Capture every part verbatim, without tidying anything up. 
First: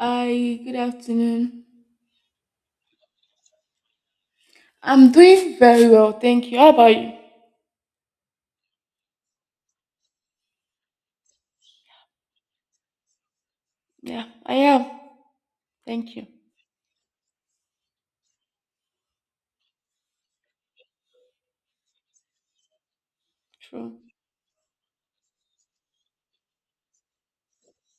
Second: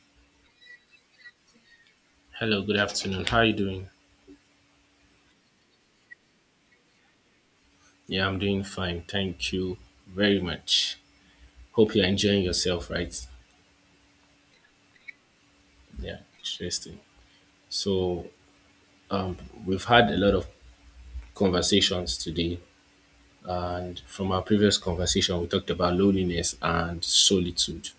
Hi, good afternoon. Hello, good afternoon. How are you doing? I'm doing very well, thank you. How about you? Yeah, I'm doing fine. Thank you very much. Hope you're enjoying yourself, right? Yeah, I am. Thank Yeah, you. interesting. So, we've had a lot of conversations today, True. and from our previous conversation, we talked about loneliness and solitude.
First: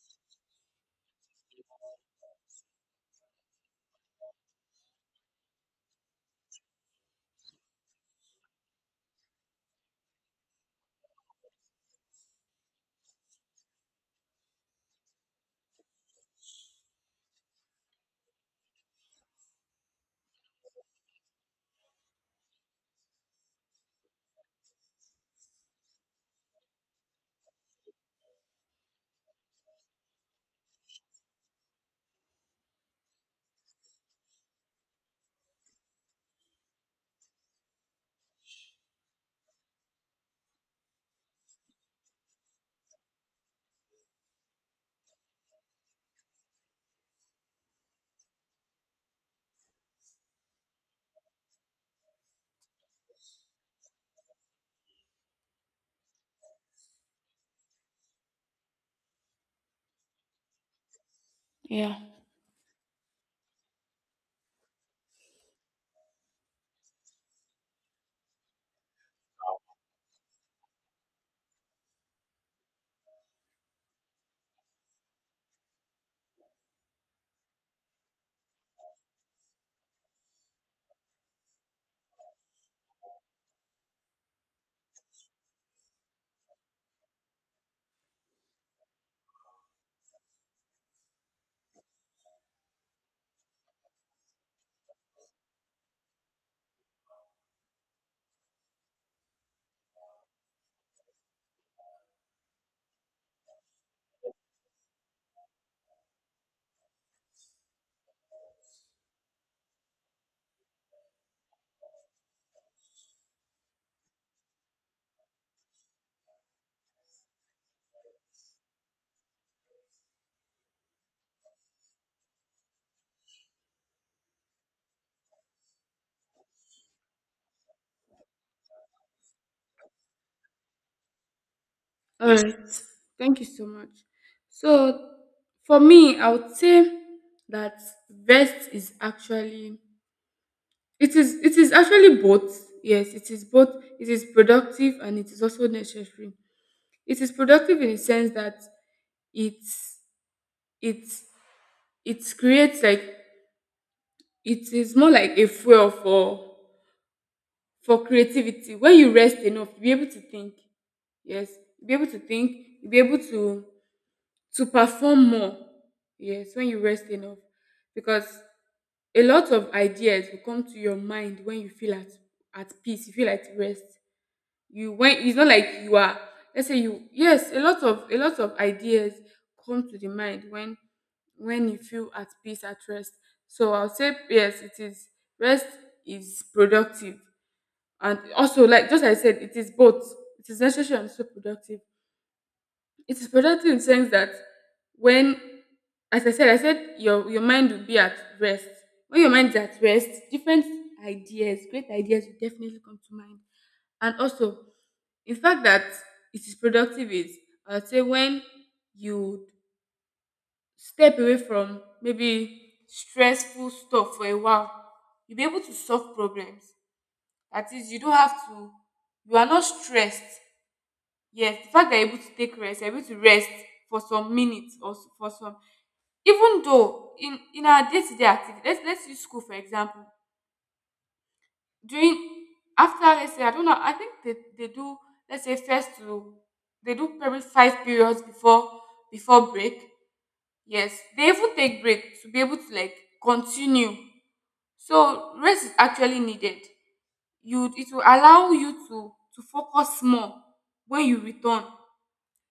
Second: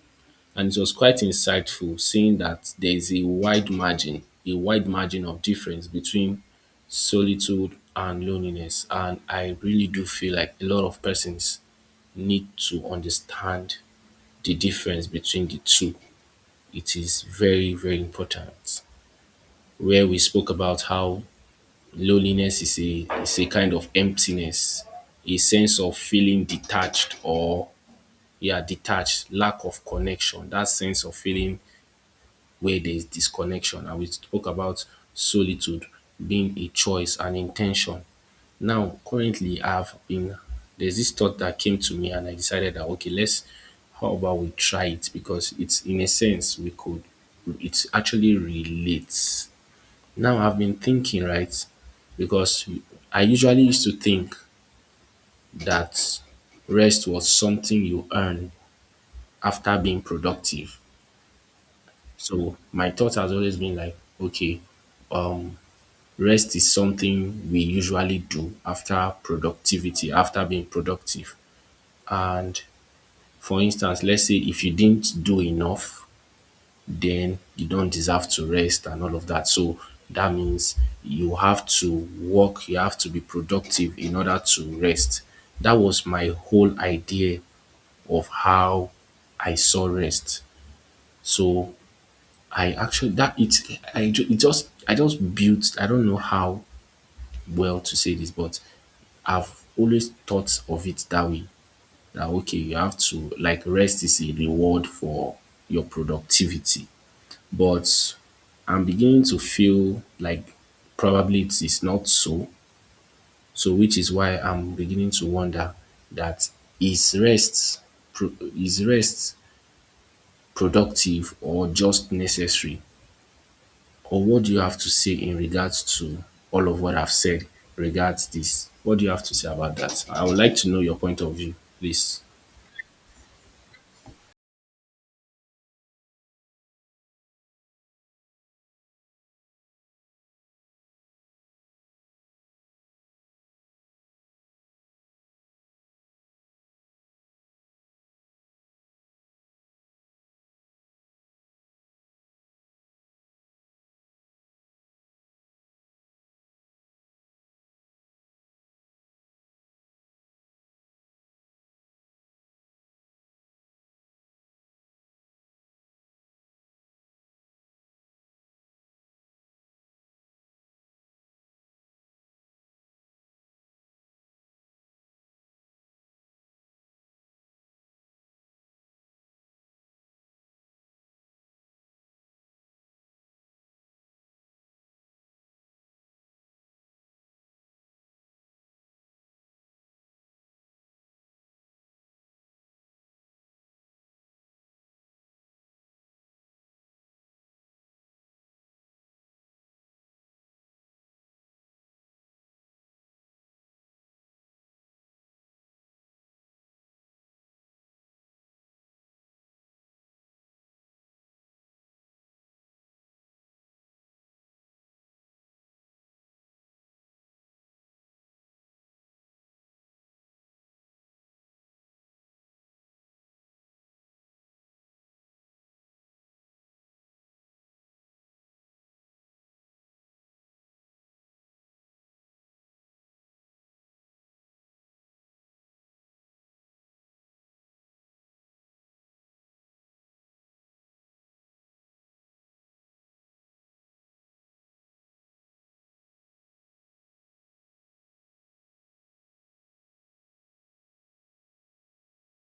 And it was quite insightful seeing that there is a wide margin, a wide margin of difference between solitude and loneliness. And I really do feel like a lot of persons need to understand the difference between the two. It is very, very important. Where we spoke about how loneliness is a is a kind of emptiness, a sense of feeling detached or yeah, detached, lack of connection, that sense of feeling where there is disconnection. And we spoke about solitude being a choice, an intention. Now, currently, I've been there's this thought that came to me, and I decided that okay, let's how about we try it because it's in a sense we could it actually relates. Now, I've been thinking, right? Because I usually used to think that rest was something you earn after being productive. Yeah. So, my thought has always been like, okay, um rest is something we usually do after productivity after being productive. And for instance, let's say if you didn't do enough, then you don't deserve to rest and all of that. So that means you have to work, you have to be productive in order to rest. That was my whole idea of how I saw rest. So I actually that it I ju- it just I just built I don't know how well to say this, but I've always thought of it that way. That okay, you have to like rest is a reward for your productivity. But I'm beginning to feel like probably it is not so. So which is why I'm beginning to wonder that is rest pro- is rest productive or just necessary? Or what do you have to say in regards to all of what I've said regards this? What do you have to say about that? I would like to know your point of view, please. All right. Thank you so much. So, for me, I would say that rest is actually, it is it is actually both. Yes, it is both. It is productive and it is also necessary. It is productive in the sense that it's it's it creates, like, it is more like a fuel for for creativity. When you rest enough, you'll be able to think. Yes, you'll be able to think, you'll be able to to perform more. Yes, when you rest enough, because a lot of ideas will come to your mind when you feel at at peace, you feel at rest. You, when it's not like you are, let's say you, yes, a lot of a lot of ideas come to the mind when when you feel at peace, at rest. So I'll say, yes, it is, rest is productive. And also, like just like I said, it is both. It is necessary and so productive. It is productive in the sense that when, as I said, I said your your mind will be at rest. When your mind is at rest, different ideas, great ideas will definitely come to mind. And also, in fact that it is productive is, I would say, when you step away from maybe stressful stuff for a while, you'll be able to solve problems. That is, you don't have to, you are not stressed. Yes, the fact that you're able to take rest, you're able to rest for some minutes or s- for some, even though in in our day to day activity, let's let's use school for example. During, after, let's say, I don't know, I think they, they do, let's say, first to, they do probably five periods before before break. Yes, they even take break to be able to, like, continue. So rest is actually needed. You, it will allow you to to focus more when you return.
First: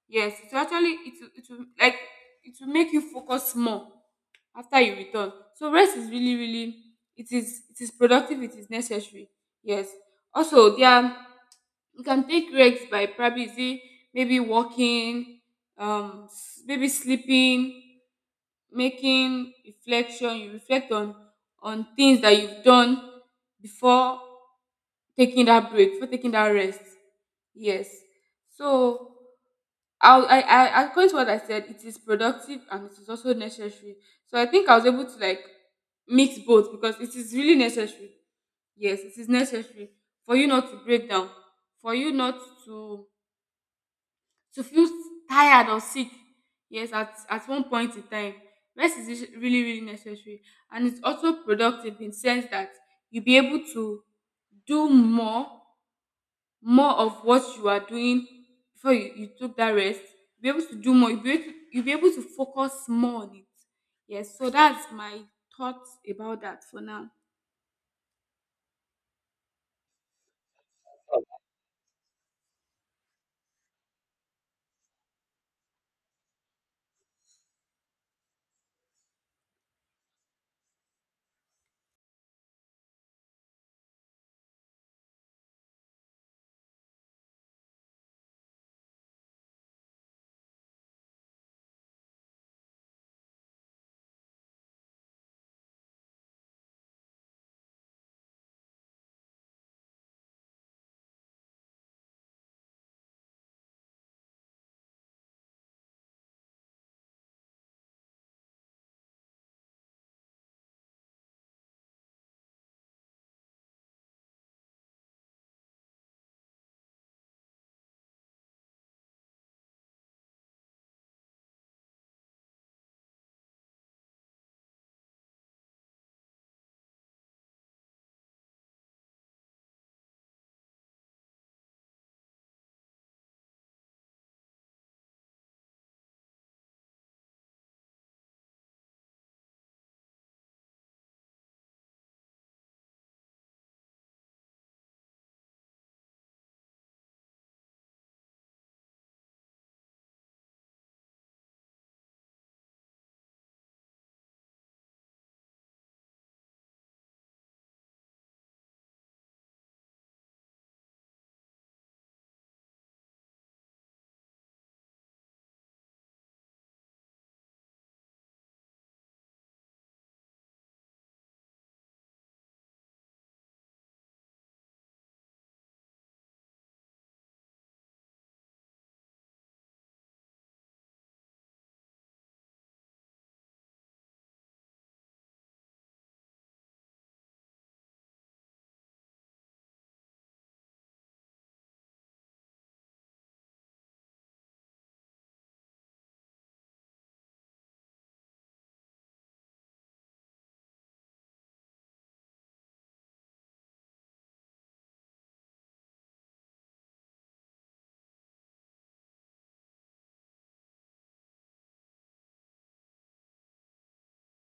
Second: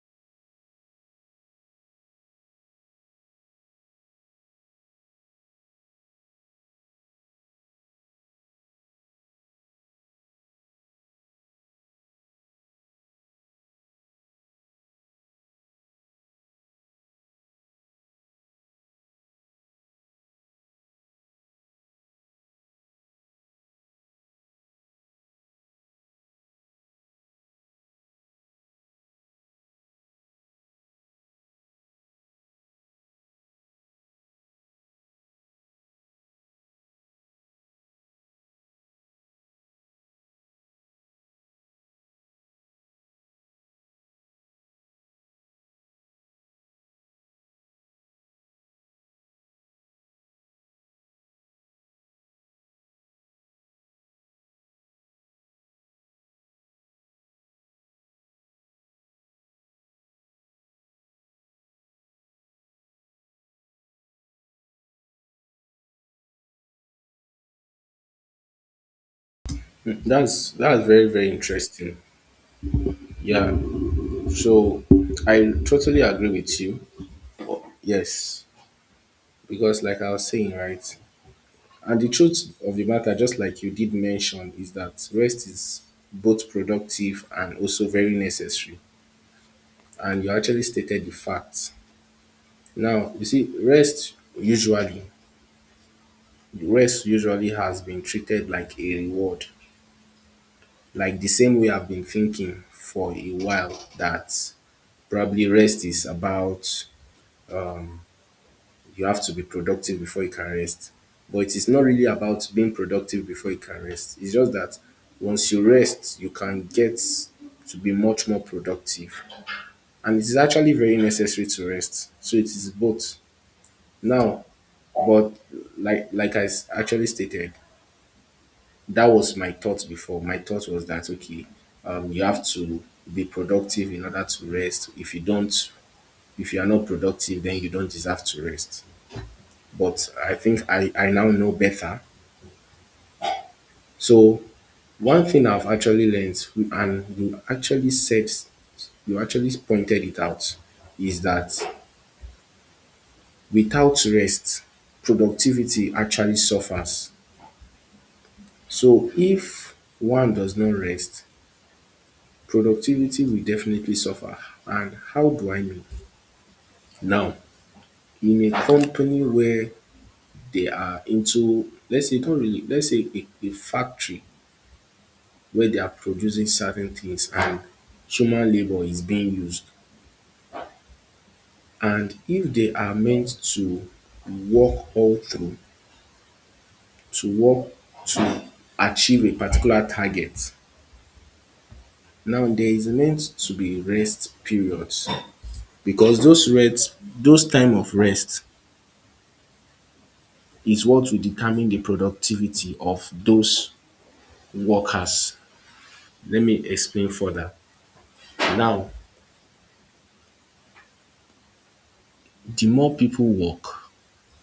Yes, it will actually, it will, it will like it will make you focus more after you return. So rest is really, really, it is it is productive, it is necessary. Yes, also, there are- you can take breaks by, probably, is it, maybe walking, um s- maybe sleeping, making reflection. You reflect on on things that you've done before taking that break, before taking that rest. Yes. So I'll, I, I, according to what I said, it is productive and it is also necessary. So I think I was able to, like, mix both, because it is really necessary. Yes, it is necessary for you not to break down, for you not to to feel tired or sick. Yes, at, at one point in time, rest is is really, really necessary, and it's also productive in sense that you'll be able to do more, more of what you are doing before you, you took that rest. You'll be able to do more, you'll be able to, you'll be able to focus more on it. Yes, so that's my thoughts about that for now. That's that's very, very interesting. Yeah, so I totally agree with you. Yes, because like I was saying, right? And the truth of the matter, just like you did mention, is that rest is both productive and also very necessary. And you actually stated the facts. Now, you see, rest usually, rest usually has been treated like a reward. Like the same way I've been thinking for a while that probably rest is about you have to be productive before you can rest. But it is not really about being productive before you can rest. It's just that once you rest, you can get to be much more productive. And it is actually very necessary to rest. So it is both. Now, but like like I s- actually stated, that was my thought before. My thought was that okay, um, you have to be productive in order to rest. If you don't, if you are not productive, then you don't deserve to rest. But I think I, I now know better. So one thing I've actually learned, and you actually said, you actually pointed it out, is that without rest, productivity actually suffers. So if one does not rest, productivity will definitely suffer. And how do I mean? Now, in a company where they are into, let's say, not really, let's say a, a factory where they are producing certain things and human labor is being used, and if they are meant to work all through, to work to achieve a particular target, now there is meant to be rest periods, because those rest, those time of rest is what will determine the productivity of those workers. Let me explain further. Now, the more people work,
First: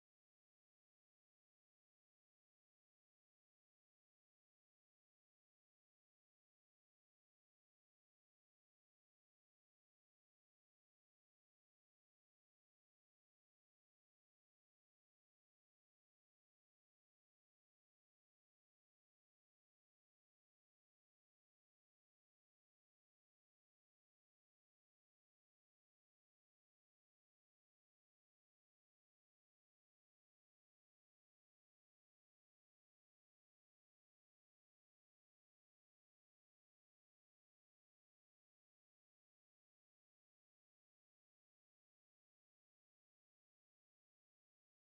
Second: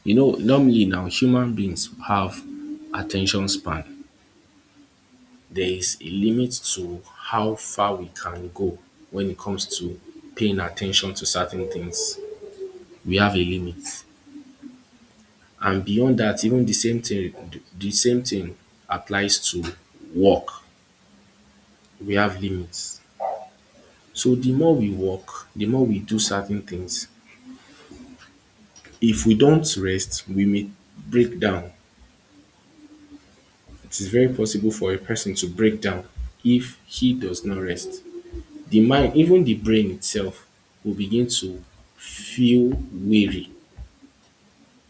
you know, normally now human beings have attention span. There is a limit to how far we can go when it comes to paying attention to certain things. We have a limit. And beyond that, even the same thing the same thing applies to work. We have limits. So the more we work, the more we do certain things. If we don't rest, we may break down. It is very possible for a person to break down if he does not rest. The mind, even the brain itself will begin to feel weary.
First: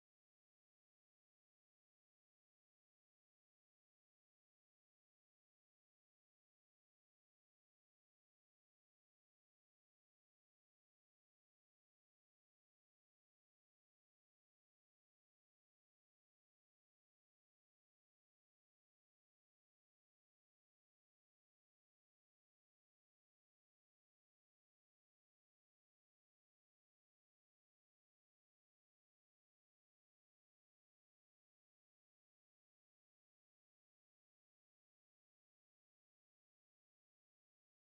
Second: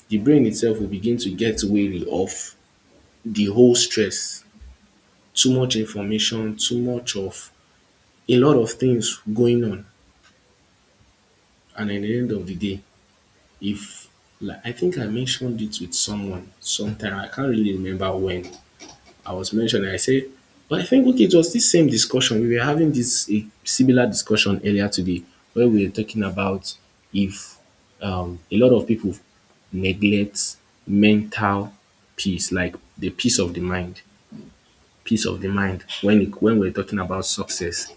The brain itself will begin to get weary of the whole stress, too much information, too much of a lot of things going on. And at the end of the day, if, like I think I mentioned it with someone sometime, I can't really remember when I was mentioning, I said, but I think okay, it was this same discussion. We were having this a similar discussion earlier today, where we were talking about if um, a lot of people neglect mental peace, like the peace of the mind, peace of the mind when it, when we're talking about success.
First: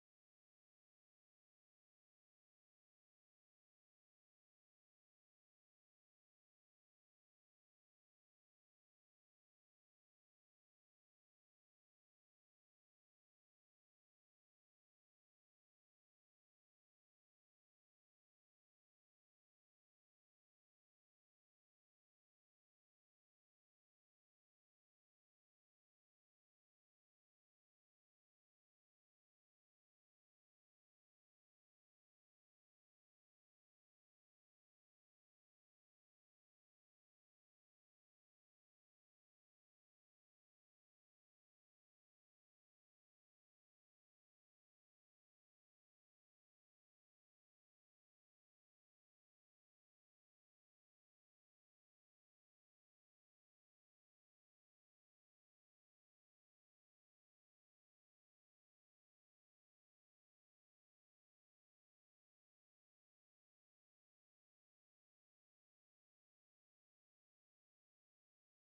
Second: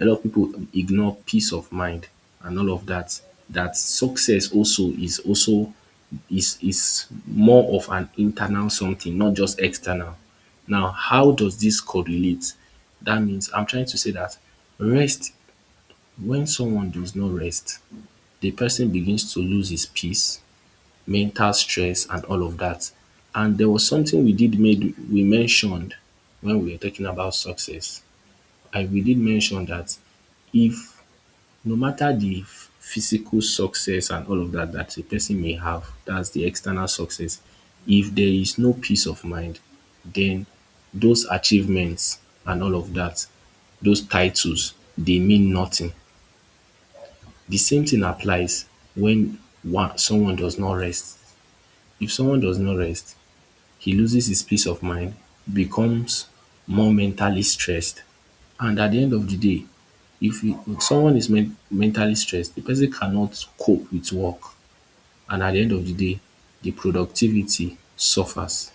A lot of people ignore peace of mind and all of that. That success also is also is is more of an internal something, not just external. Now, how does this correlate? That means I'm trying to say that rest, when someone does not rest, the person begins to lose his peace, mental stress, and all of that. And there was something we did made we mentioned when we were talking about success. I We did mention that if no matter the physical success and all of that that a person may have, that's the external success, if there is no peace of mind, then those achievements and all of that, those titles, they mean nothing. The same thing applies when one someone does not rest. If someone does not rest, he loses his peace of mind, becomes more mentally stressed. And at the end of the day, if, you, if someone is men- mentally stressed, the person cannot cope with work. And at the end of the day, the productivity suffers.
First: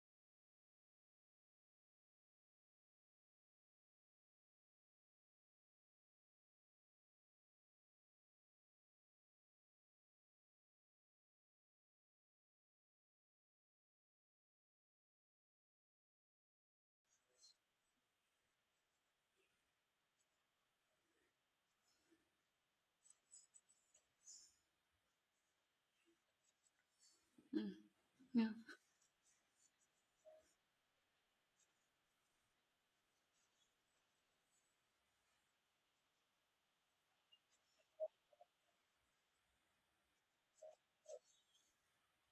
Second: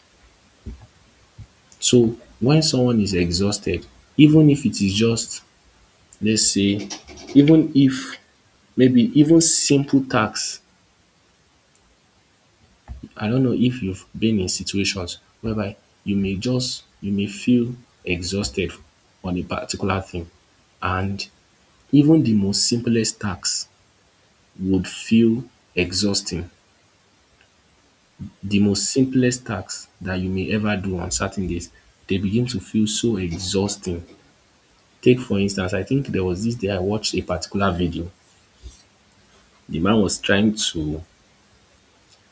So when someone is exhausted, even if it is just, let's say, even if maybe even simple tasks, I don't know if you've been in situations whereby you may just you may feel exhausted on a particular thing, and even the most simplest tasks would feel exhausting. Yeah. The most simplest tasks that you may ever do on certain days, they begin to feel so exhausting. Take for instance, I think there was this day I watched a particular video. The man was trying to,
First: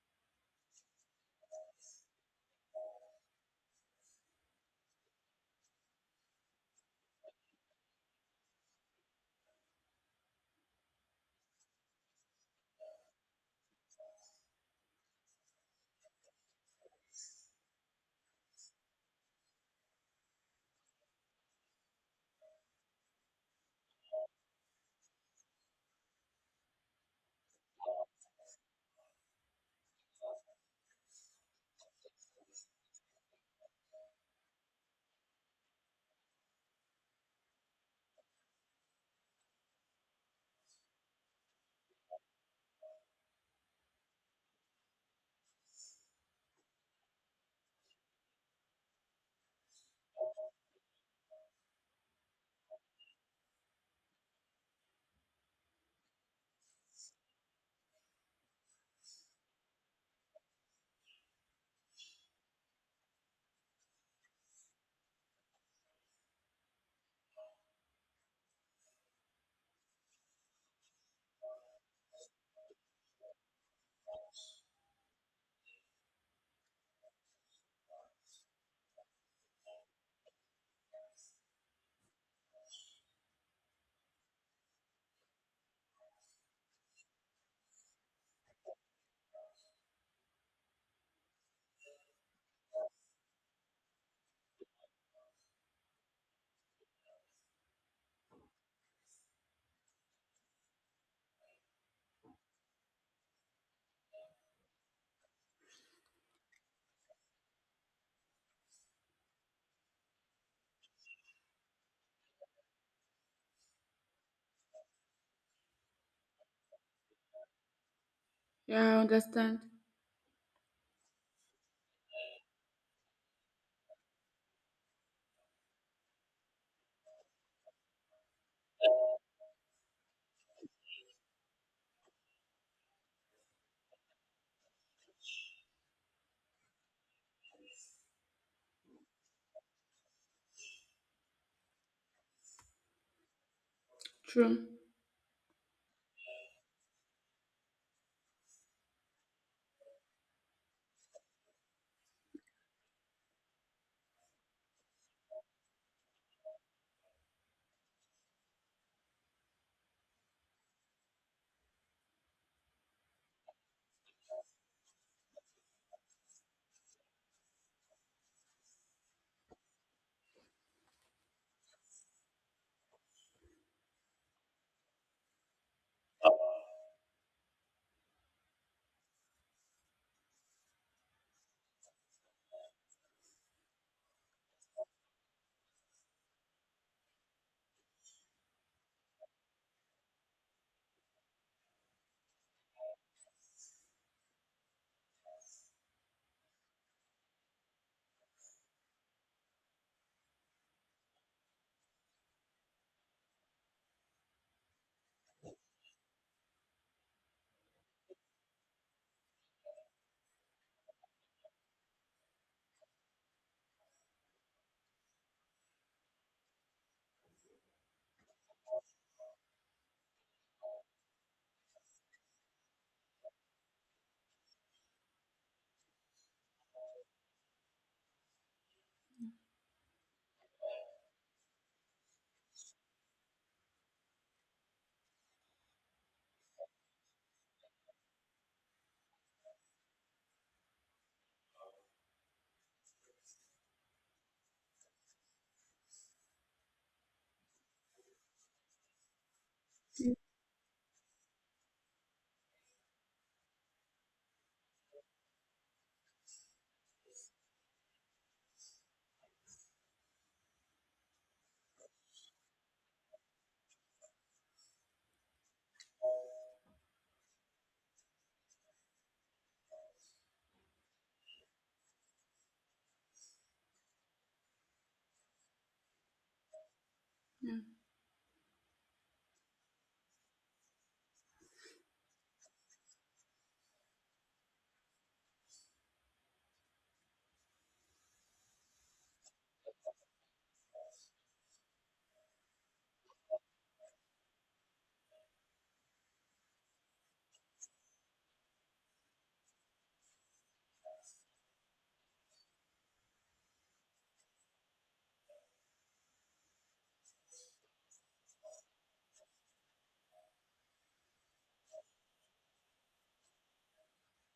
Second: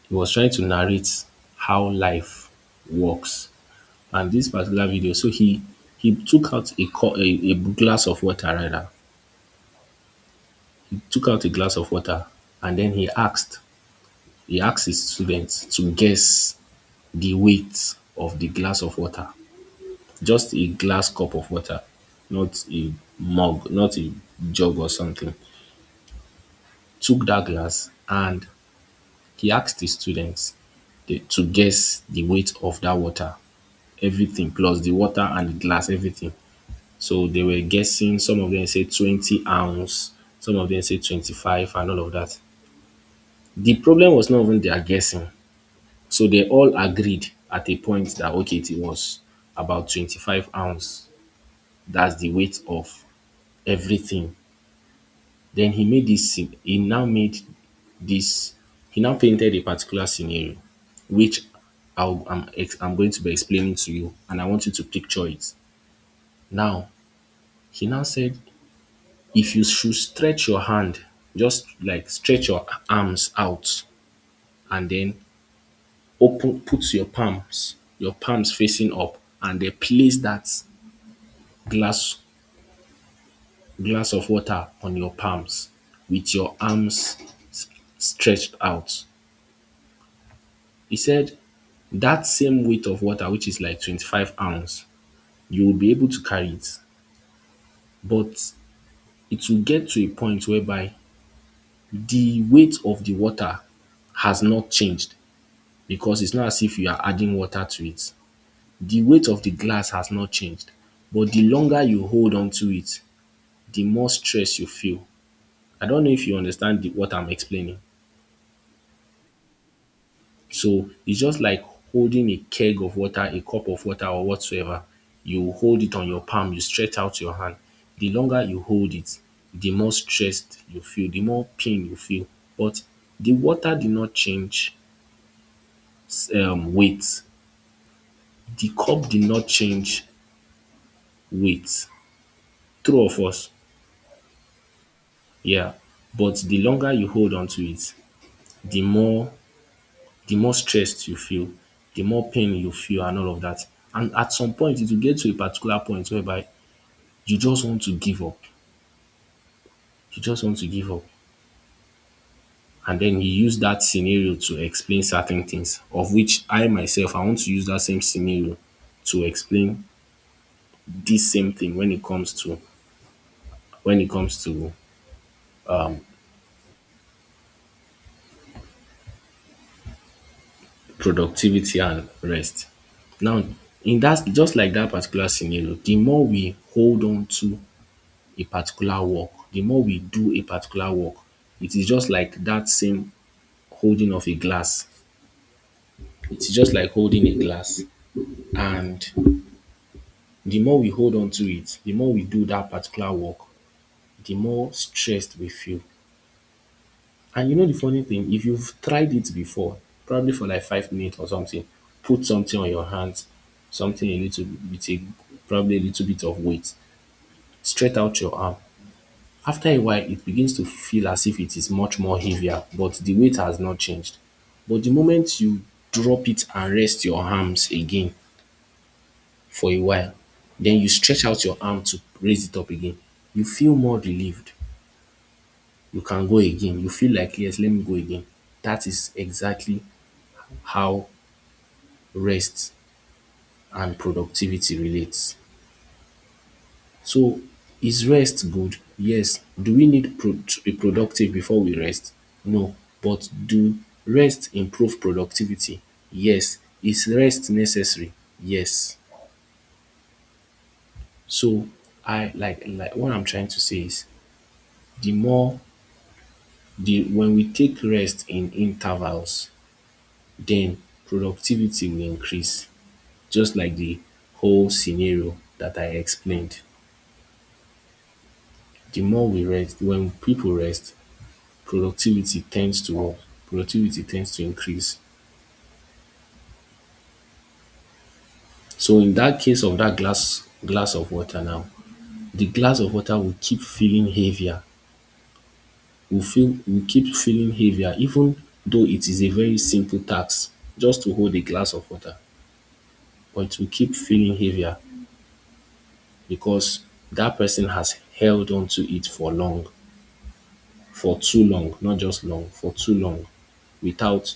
he was trying to narrate how life works. And this particular video, so he he took out a, co- a, a glass of water, rather, he took out a glass of water, and then he asked he asked his students to guess the weight of the glass of water, just a glass cup of water, not a mug, not a jug or something. Took that glass and he asked the students to guess the weight of that water, everything, plus the water and the glass, everything. So they were guessing. Some of them say twenty ounce, some of them say twenty-five, and all of that. The problem was not even their guessing. So they all agreed at a point that, okay, it was about twenty-five ounce. That's the weight of everything. Then he made this, sce- he now made this, he now painted a particular scenario, which I'll, I'm, ex- I'm going to be explaining to you, and I want you to picture it. Now, he now said if you should stretch your hand, just like stretch your arms out, and then open, put your palms, your palms facing up, and then place that glass glass of water on your palms with your arms s- stretched out. He said that same weight of water, which is like twenty-five ounce, you will be able to carry it. But it will get to a point whereby the weight of the water has not changed, because it's not as if you are adding water to it. The weight of the glass has not changed, but the longer you hold on to it, the more stress you feel. I don't know if you understand the, what I'm explaining. Yeah, I understand. So it's just like holding a keg of water, a cup of water, or whatsoever. You hold it on your palm, you stretch out your hand. The longer you hold it, the more stressed you feel, the more pain you feel. But the water did not change s- um, weight, the cup did not change weight. True of us, True. yeah. But the longer you hold on to it, the more the more stressed you feel, the more pain you feel and all of that. And at some point it will get to a particular point whereby you just want to give up. You just want to give up. And then you use that scenario to explain certain things, of which I myself I want to use that same scenario to explain this same thing when it comes to when it comes to productivity and rest. Now, in that, just like that particular scenario, the more we hold on to a particular work, the more we do a particular work, it is just like that same holding of a glass. It's just like holding a glass. And the more we hold on to it, the more we do that particular work, the more stressed we feel. And you know the funny thing, if you've tried it before, probably for like five minutes or something, put something on your hands, something a little bit, a probably a little bit of weight, straight out your arm. After a while, it begins to feel as if it is much more heavier, but the weight has not changed. But the moment you drop it and rest your arms again for a while, then you stretch out your arm to raise it up again, you feel more relieved. You can go again. You feel like, yes, let me go again. That is exactly how rest and productivity relates. So, is rest good? Yes. Do we need pro- to be productive before we rest? No. But do rest improve productivity? Yes. Is rest necessary? Yes. So I like like what I'm trying to say is the more the when we take rest in intervals, then productivity will increase, just like the whole scenario that I explained. The more we rest, when people rest, productivity tends to work, productivity tends to increase. So in that case of that glass glass of water now, the glass of water will keep feeling heavier. Will feel will keep feeling heavier, even though it is a very simple task just to hold a glass of water, but it will keep feeling heavier because that person has held on to it for long, for too long, not just long, for too long, without—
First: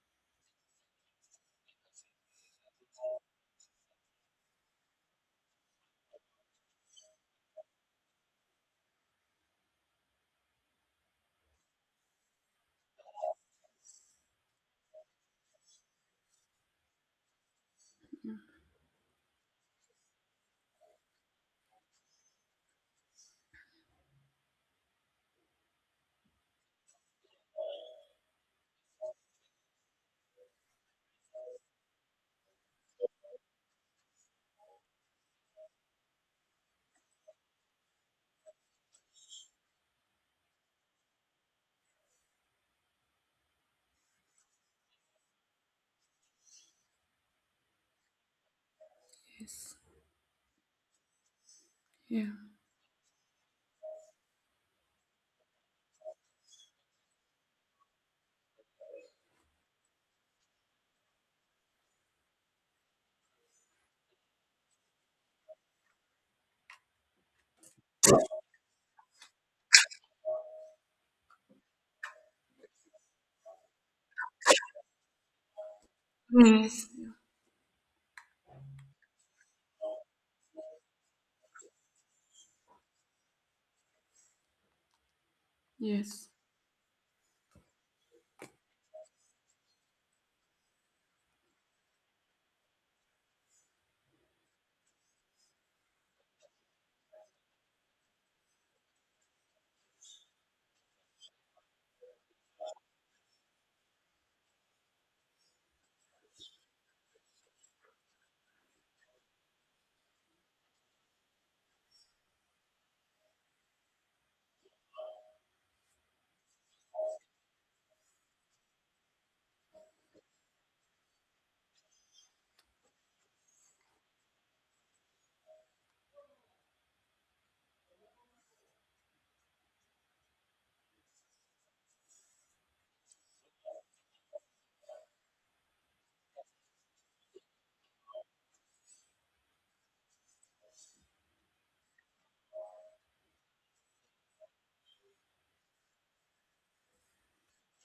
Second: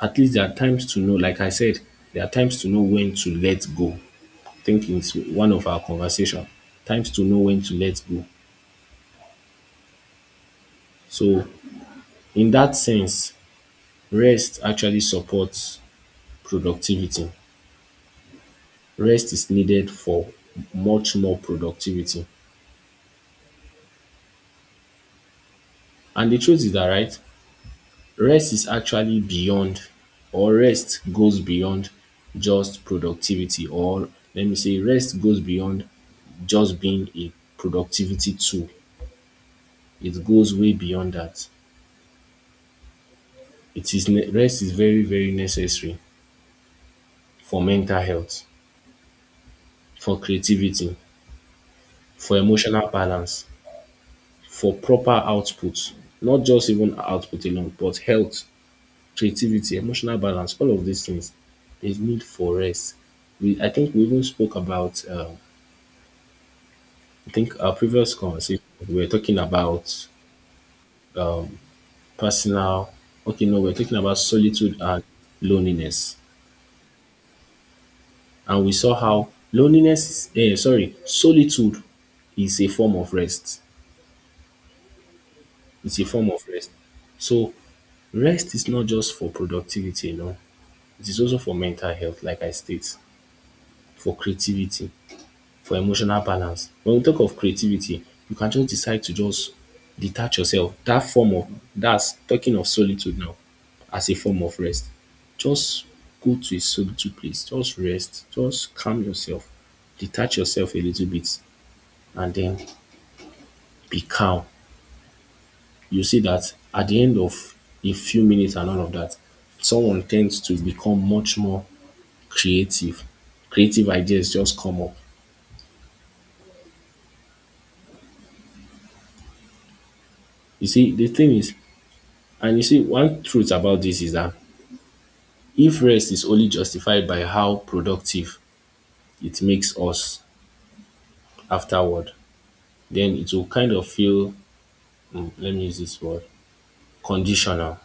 at least there are times to know, like I said, there are times to know when to let go. I think it's one of our conversation. Times to know when to let go. So in that sense, rest actually supports productivity. Rest is needed for much more productivity. And the truth is that, right, rest is actually beyond, or rest goes beyond just productivity, or let me say rest goes beyond just being a productivity tool. It goes way beyond that. It is ne- rest is very, very necessary for mental health, Yes. for creativity, Yeah. for emotional balance, for proper output. Not just even output alone, but health, creativity, emotional balance, all of these things. There's need for rest. We I think we even spoke about uh, I think our previous conversation we were talking about personal. Okay, no, we we're talking about solitude and loneliness. Yes. And we saw how loneliness is, uh, sorry, solitude is a form of rest. It's a Yes. form of rest. So rest is not just for productivity, you know. It is also for mental health, like I state, for creativity, for emotional balance. When we talk of creativity, you can just decide to just detach yourself. That form of— that's talking of solitude now as a form of rest. Just go to a solitude place. Just rest. Just calm yourself. Detach yourself a little bit, and then be calm. You see that at the end of a few minutes and all of that, someone tends to become much more creative. Creative ideas just come up. You see, the thing is, and you see, one truth about this is that if rest is only justified by how productive it makes us afterward, then it will kind of feel, mm, let me use this word, conditional.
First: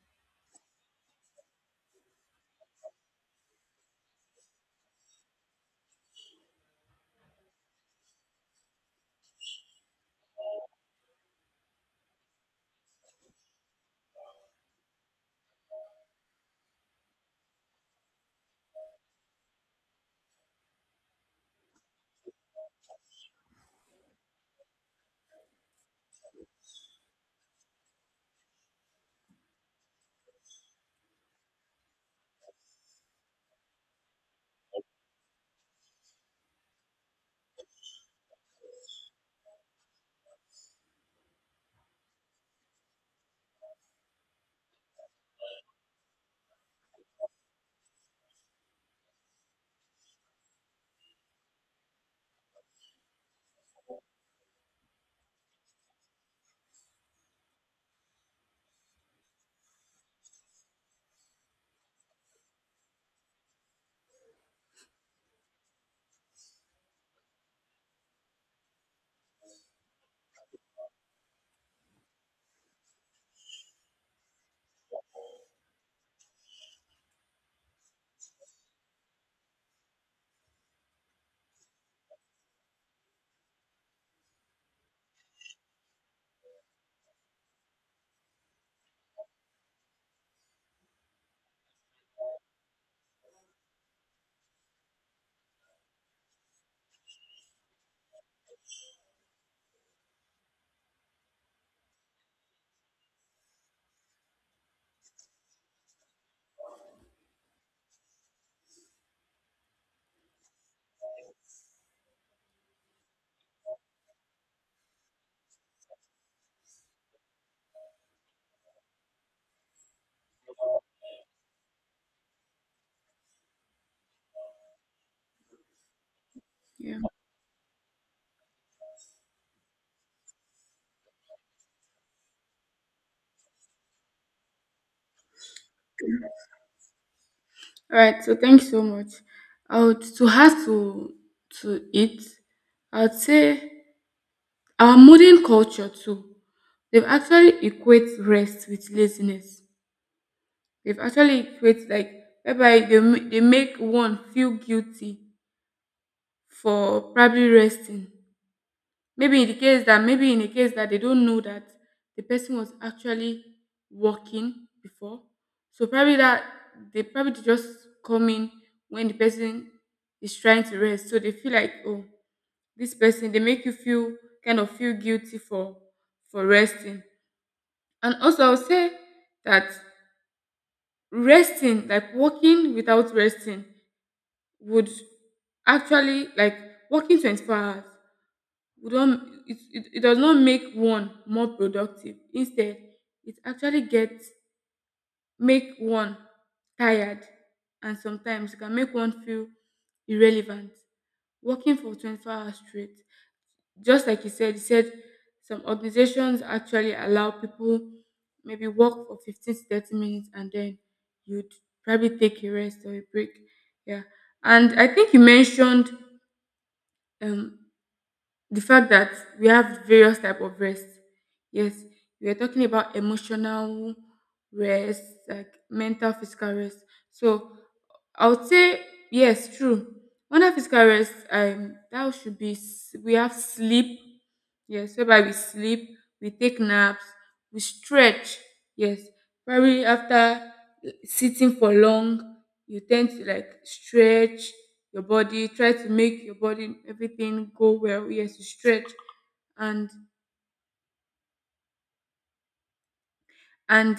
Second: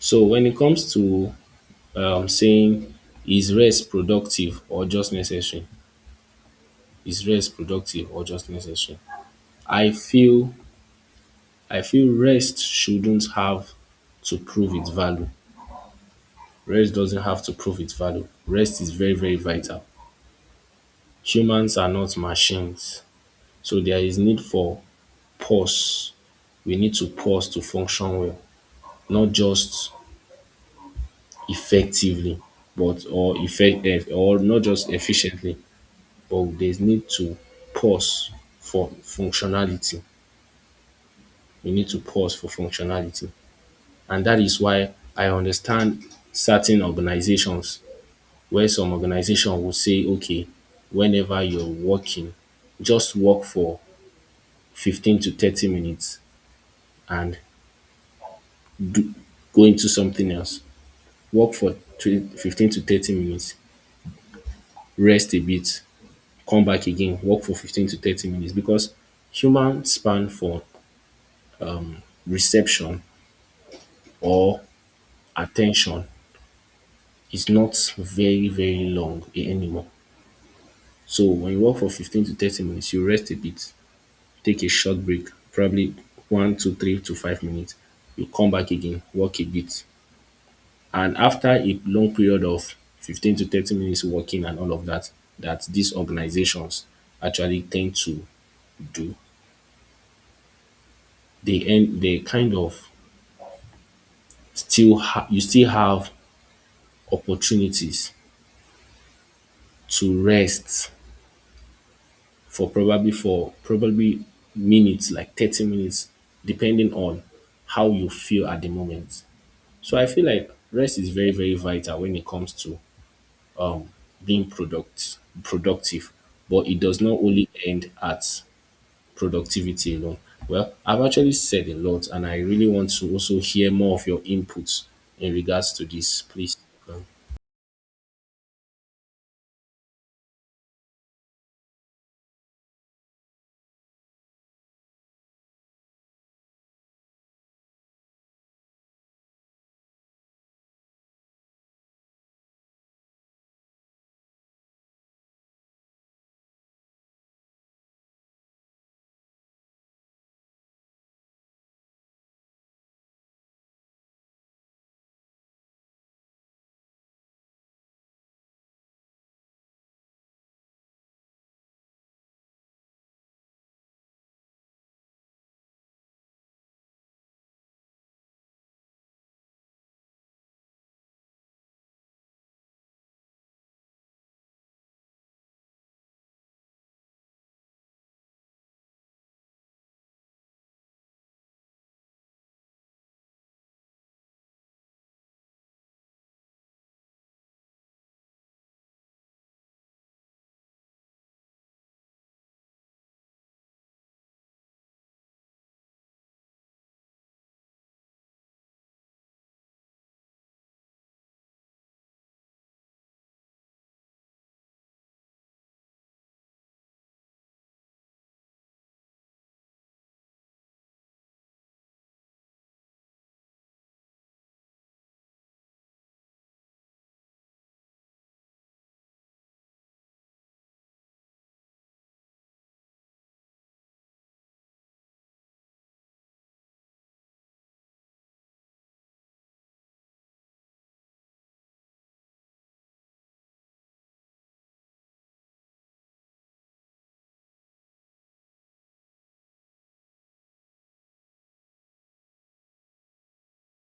So when it comes to um, saying, is rest productive or just necessary? Is rest productive or just necessary? I feel I feel rest shouldn't have to prove its value. Rest doesn't have to prove its value. Rest is very, very vital. Humans are not machines. So there is need for pause. We need to pause to function well, not just effectively, but or effect eh, or not just efficiently, but there's need to pause for functionality. We need to pause for functionality. And that is why I understand certain organizations, where some organization will say, okay, whenever you're working, just work for fifteen to thirty minutes and go into something else. Work for twe- fifteen to thirty minutes, rest a bit, come back again, work for fifteen to thirty minutes, because human span for reception or attention is not very, very long anymore. So when you work for fifteen to thirty minutes, you rest a bit, take a short break, probably one to three to five minutes. You come back again, walk a bit. And after a long period of fifteen to thirty minutes walking and all of that, that these organizations actually tend to do, they end they kind of still ha- you still have opportunities to rest for probably for probably minutes, like thirty minutes, depending on how you feel at the moment. So I feel like rest is very, very vital when it comes to um, being product productive, but it Yeah. does not only end at productivity alone. Well, I've actually said a lot, and I really want to also hear more of your inputs in regards to this, please. Um, All right. So thanks so much. I would to have to to it. I would say our modern culture too. They've actually equate rest with laziness. They've actually created, like, whereby they ma- they make one feel guilty for probably resting. Maybe in the case that maybe in the case that they don't know that the person was actually working before. So probably that they probably just come in when the person is trying to rest. So they feel like, oh, this person, they make you feel, kind of feel guilty for for resting. And also, I would say that resting, like walking without resting, would actually, like working twenty-four hours, would not, it, it, it does not make one more productive. Instead, it actually gets, make one tired, and sometimes it can make one feel irrelevant working for twenty-four hours straight. Just like you said, you said some organizations actually allow people, maybe, work for fifteen to thirty minutes, and then you'd probably take a rest or a break. Yeah. And I think you mentioned, um, the fact that we have various type of rest. Yes, we are talking about emotional rest, like mental, physical rest. So I would say, yes, true. Under physical rest, um, that should be s- we have sleep. Yes, whereby we sleep, we take naps, we stretch. Yes, probably after, eh, sitting for long, you tend to, like, stretch your body, try to make your body, everything, go well. Yes, you stretch and And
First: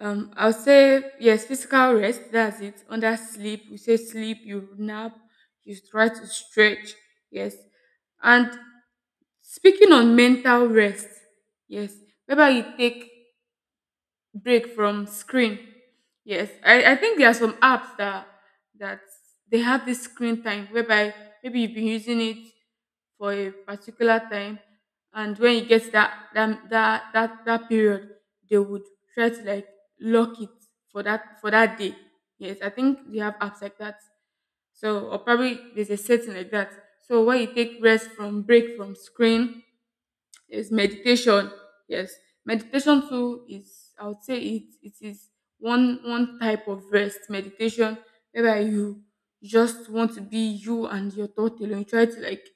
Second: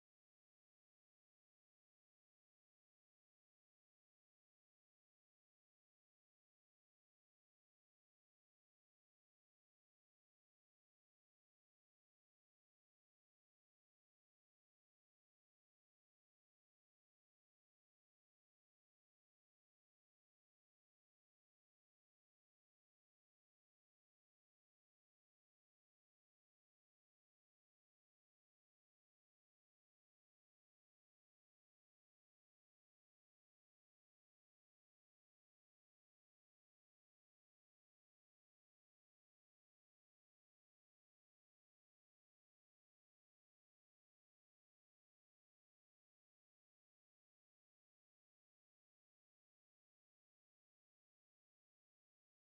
um, I'll say, yes, physical rest. That's it. Under sleep, we say sleep, you nap, you try to stretch. Yes. And speaking on mental rest, yes. Whether you take break from screen. Yes, I, I think there are some apps that that they have this screen time, whereby maybe you've been using it for a particular time, and when you get that that that that, that period, they would try to, like, lock it for that for that day. Yes, I think they have apps like that. So, or probably there's a setting like that. So where you take rest from break from screen, there's meditation. Yes, meditation too is, I would say, it it is one one type of rest, meditation, whereby you just want to be you and your thought alone. You try to, like,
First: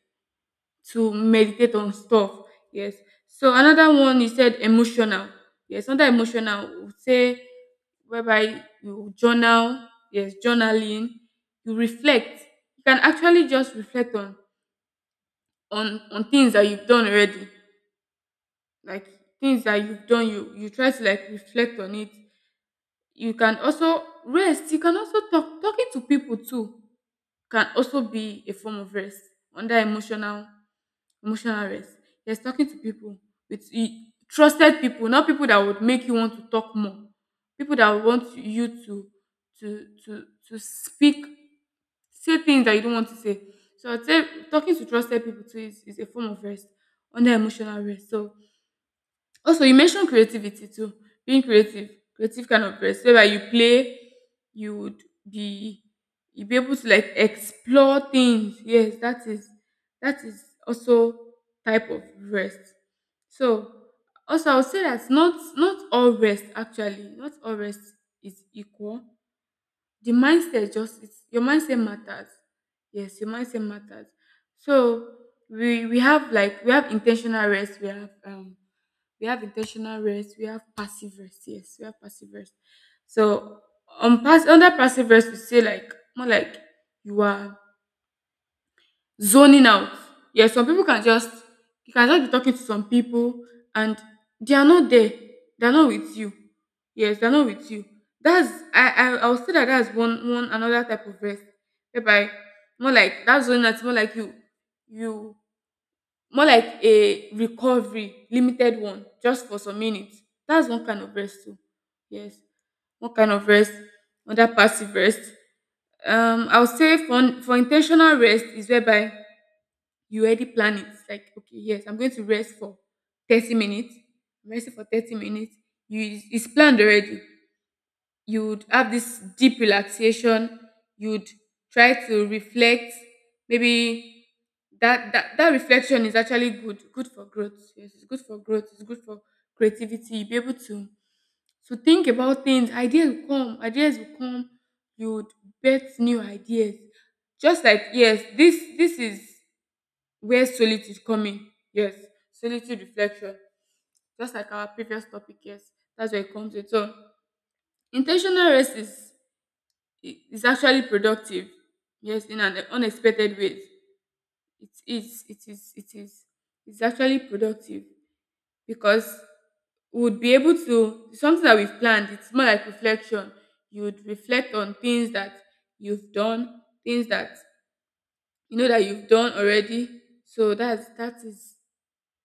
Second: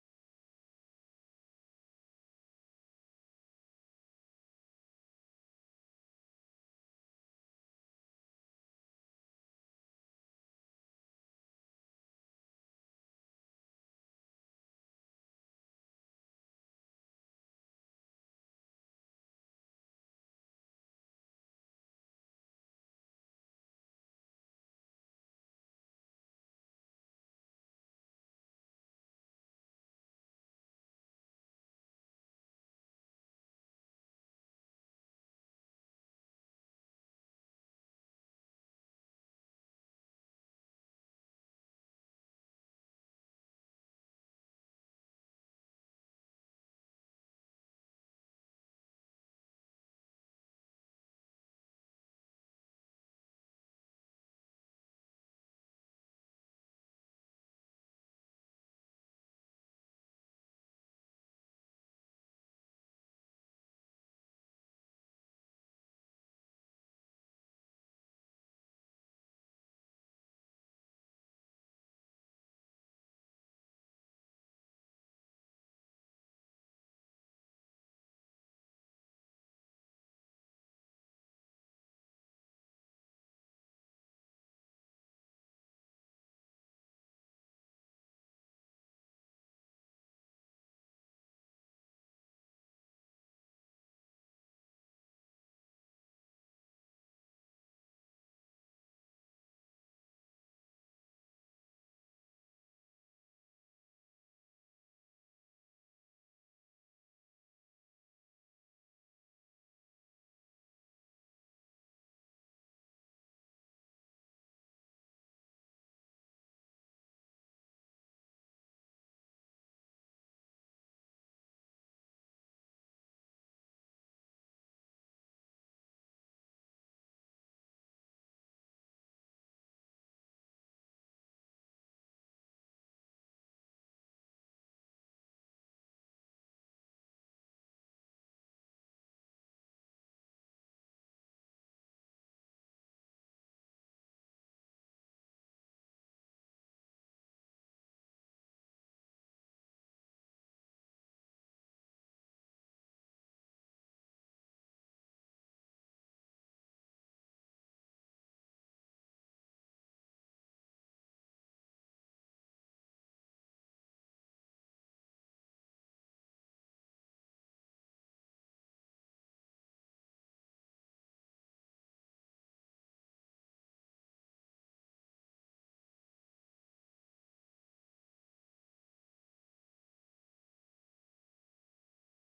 to meditate on stuff. Yes. So another one, you said emotional. Yes, another emotional, we would say whereby you journal. Yes, journaling. You reflect. You can actually just reflect on on on things that you've done already, like things that you've done. You you try to, like, reflect on it. You can also rest, you can also talk talking to people too can also be a form of rest under emotional emotional rest. Yes, talking to people with e- trusted people, not people that would make you want to talk more, people that would want you to to to to speak, say things that you don't want to say. So I'd say talking to trusted people too is, is a form of rest under emotional rest. So also, you mentioned creativity too, being creative, creative kind of person, whereby you play, you would be you'd be able to, like, explore things. Yes, that is that is also type of rest. So also, I would say that not not all rest, actually, not all rest is equal. The mindset just it's, Your mindset matters. Yes, your mindset matters. So we we have, like, we have intentional rest, we have um we have intentional rest, we have passive rest. Yes, we have passive rest. So, on pass under passive rest, we say, like, more like you are zoning out. Yeah, some people can just, you can just be talking to some people, and they are not there. They are not with you. Yes, they are not with you. That's, I I I would say, that that's one, one another type of rest. Whereby, more like that zoning out, more like you you, more like a recovery, limited one, just for some minutes. That's one kind of rest too. Yes, one kind of rest, another passive rest. um I'll say for for intentional rest is, whereby you already plan it, like, okay, yes, I'm going to rest for thirty minutes, I'm resting for thirty minutes, you, it's planned already. You would have this deep relaxation, you'd try to reflect, maybe, that that, that reflection is actually good, good for growth. Yes, it's good for growth, it's good for creativity. You'll be able to to think about things. Ideas will come, ideas will come. You would bet new ideas, just like, yes, this this is where solitude come in. Yes, solitude, reflection, just like our previous topic. Yes, that's where it comes in. So intentional rest is, it- it's actually productive. Yes, in an unexpected way, it is, it is it is it's actually productive, because we would be able to, something that we've planned, it's more like reflection. You would reflect on things that you've done, things that you know that you've done already. So that's, that is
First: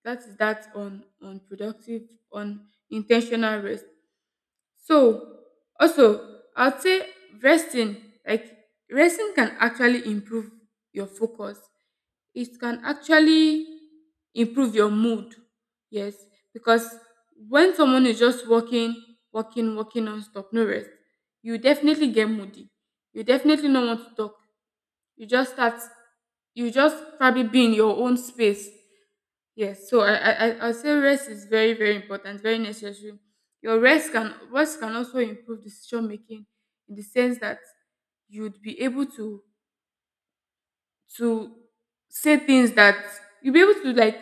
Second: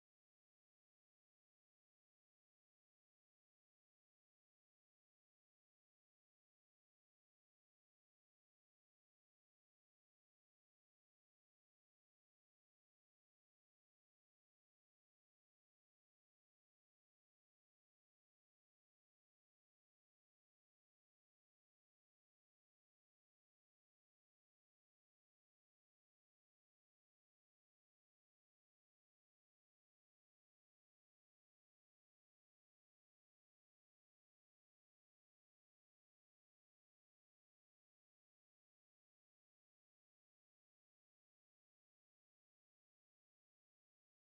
that is that, on on productive, on intentional rest. So, also, I'd say resting, like resting, can actually improve your focus. It can actually improve your mood. Yes. Because when someone is just walking, walking, walking, non-stop, no rest, you definitely get moody. You definitely don't want to talk. You just start, you just probably be in your own space. Yes, so I I I I'll say rest is very, very important, very necessary. Your rest can, rest can also improve decision making, in the sense that you'd be able to to say things that you'll be able to, like,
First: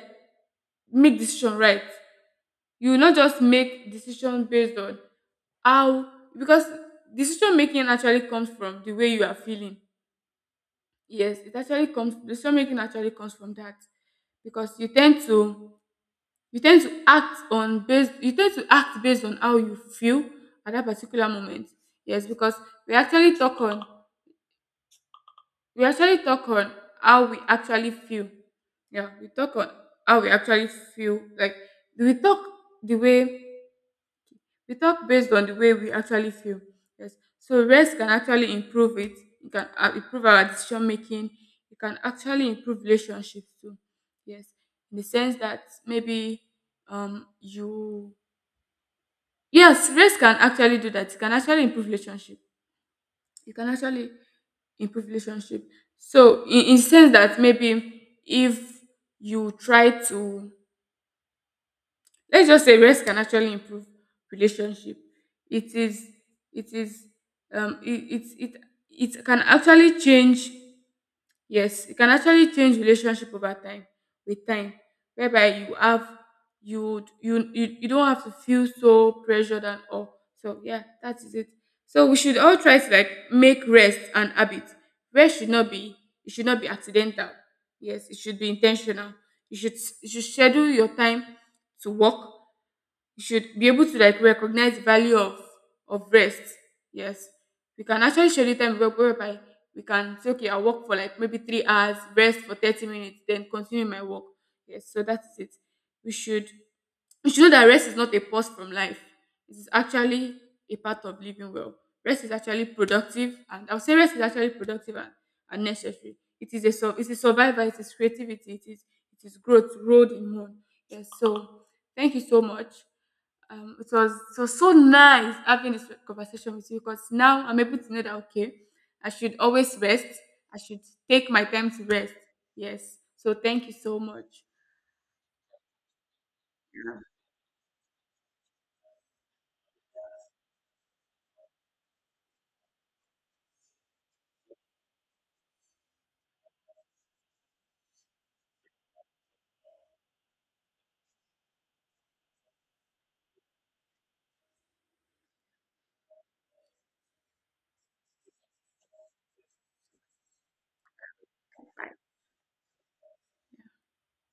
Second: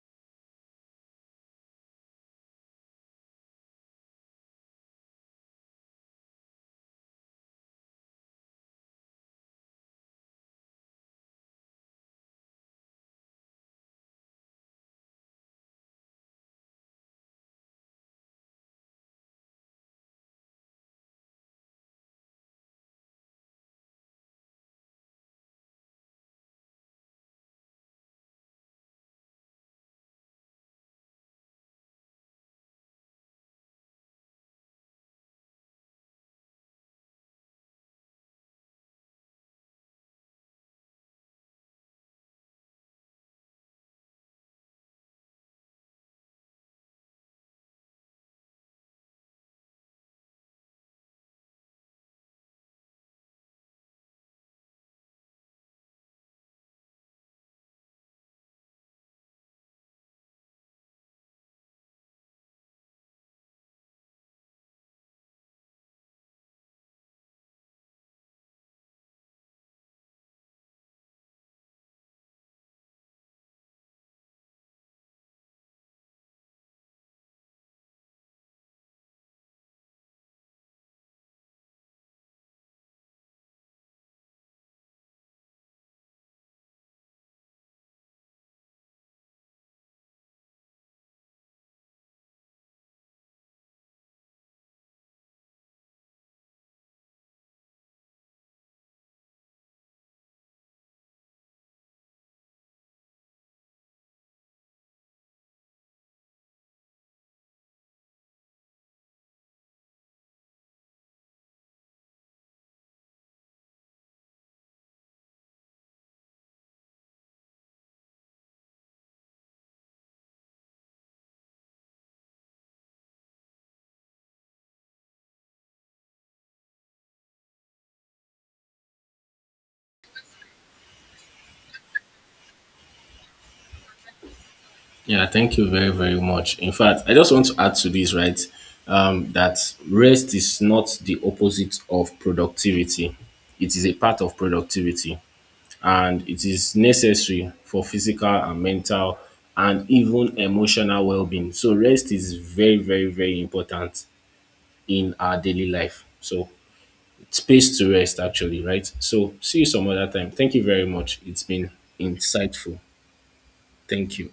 make decision right. You will not just make decision based on how, because decision making actually comes from the way you are feeling. Yes, it actually comes, decision making actually comes from that, because you tend to, you tend to act on based, you tend to act based on how you feel at that particular moment. Yes, because we actually talk on, we actually talk on how we actually feel. Yeah, we talk on how we actually feel, like we talk, the way we talk based on the way we actually feel. Yes, so rest can actually improve it. It can, uh, improve our decision making. It can actually improve relationships too. Yes, in the sense that maybe, um you. Yes, race can actually do that. It can actually improve relationship. It can actually improve relationship. So in, in sense that maybe, if you try to, let's just say race can actually improve relationship. It is, it is um it it it, it can actually change. Yes, it can actually change relationship over time, with time, whereby you have, you would- you you you don't have to feel so pressured and all. So, yeah, that is it. So, we should all try to, like, make rest an habit. Rest should not be, it should not be accidental. Yes, it should be intentional. You should you should schedule your time to work. You should be able to, like, recognize the value of of rest. Yes, we can actually schedule time, where- whereby we can say, okay, I work for like maybe three hours, rest for thirty minutes, then continue my work. Yes, so that's it. We should we should know that rest is not a pause from life. It is actually a part of living well. Rest is actually productive, and I would say rest is actually productive and, and necessary. It is a sur- it is survival. It is creativity. It is it is growth road, in one. Yes. So thank you so much. Um, it was it was so nice having this conversation with you, because now I'm able to know that, okay, I should always rest. I should take my time to rest. Yes. So thank you so much. Yeah, thank you very, very much. In fact, I just want to add to this, right? Um, that rest is not the opposite of productivity, it is a part of productivity, and it is necessary for physical and mental and even emotional well-being. So rest is very, very, very important in our daily life. So space to rest actually, right? So see you some other time. Thank you very much. It's been insightful. Thank you.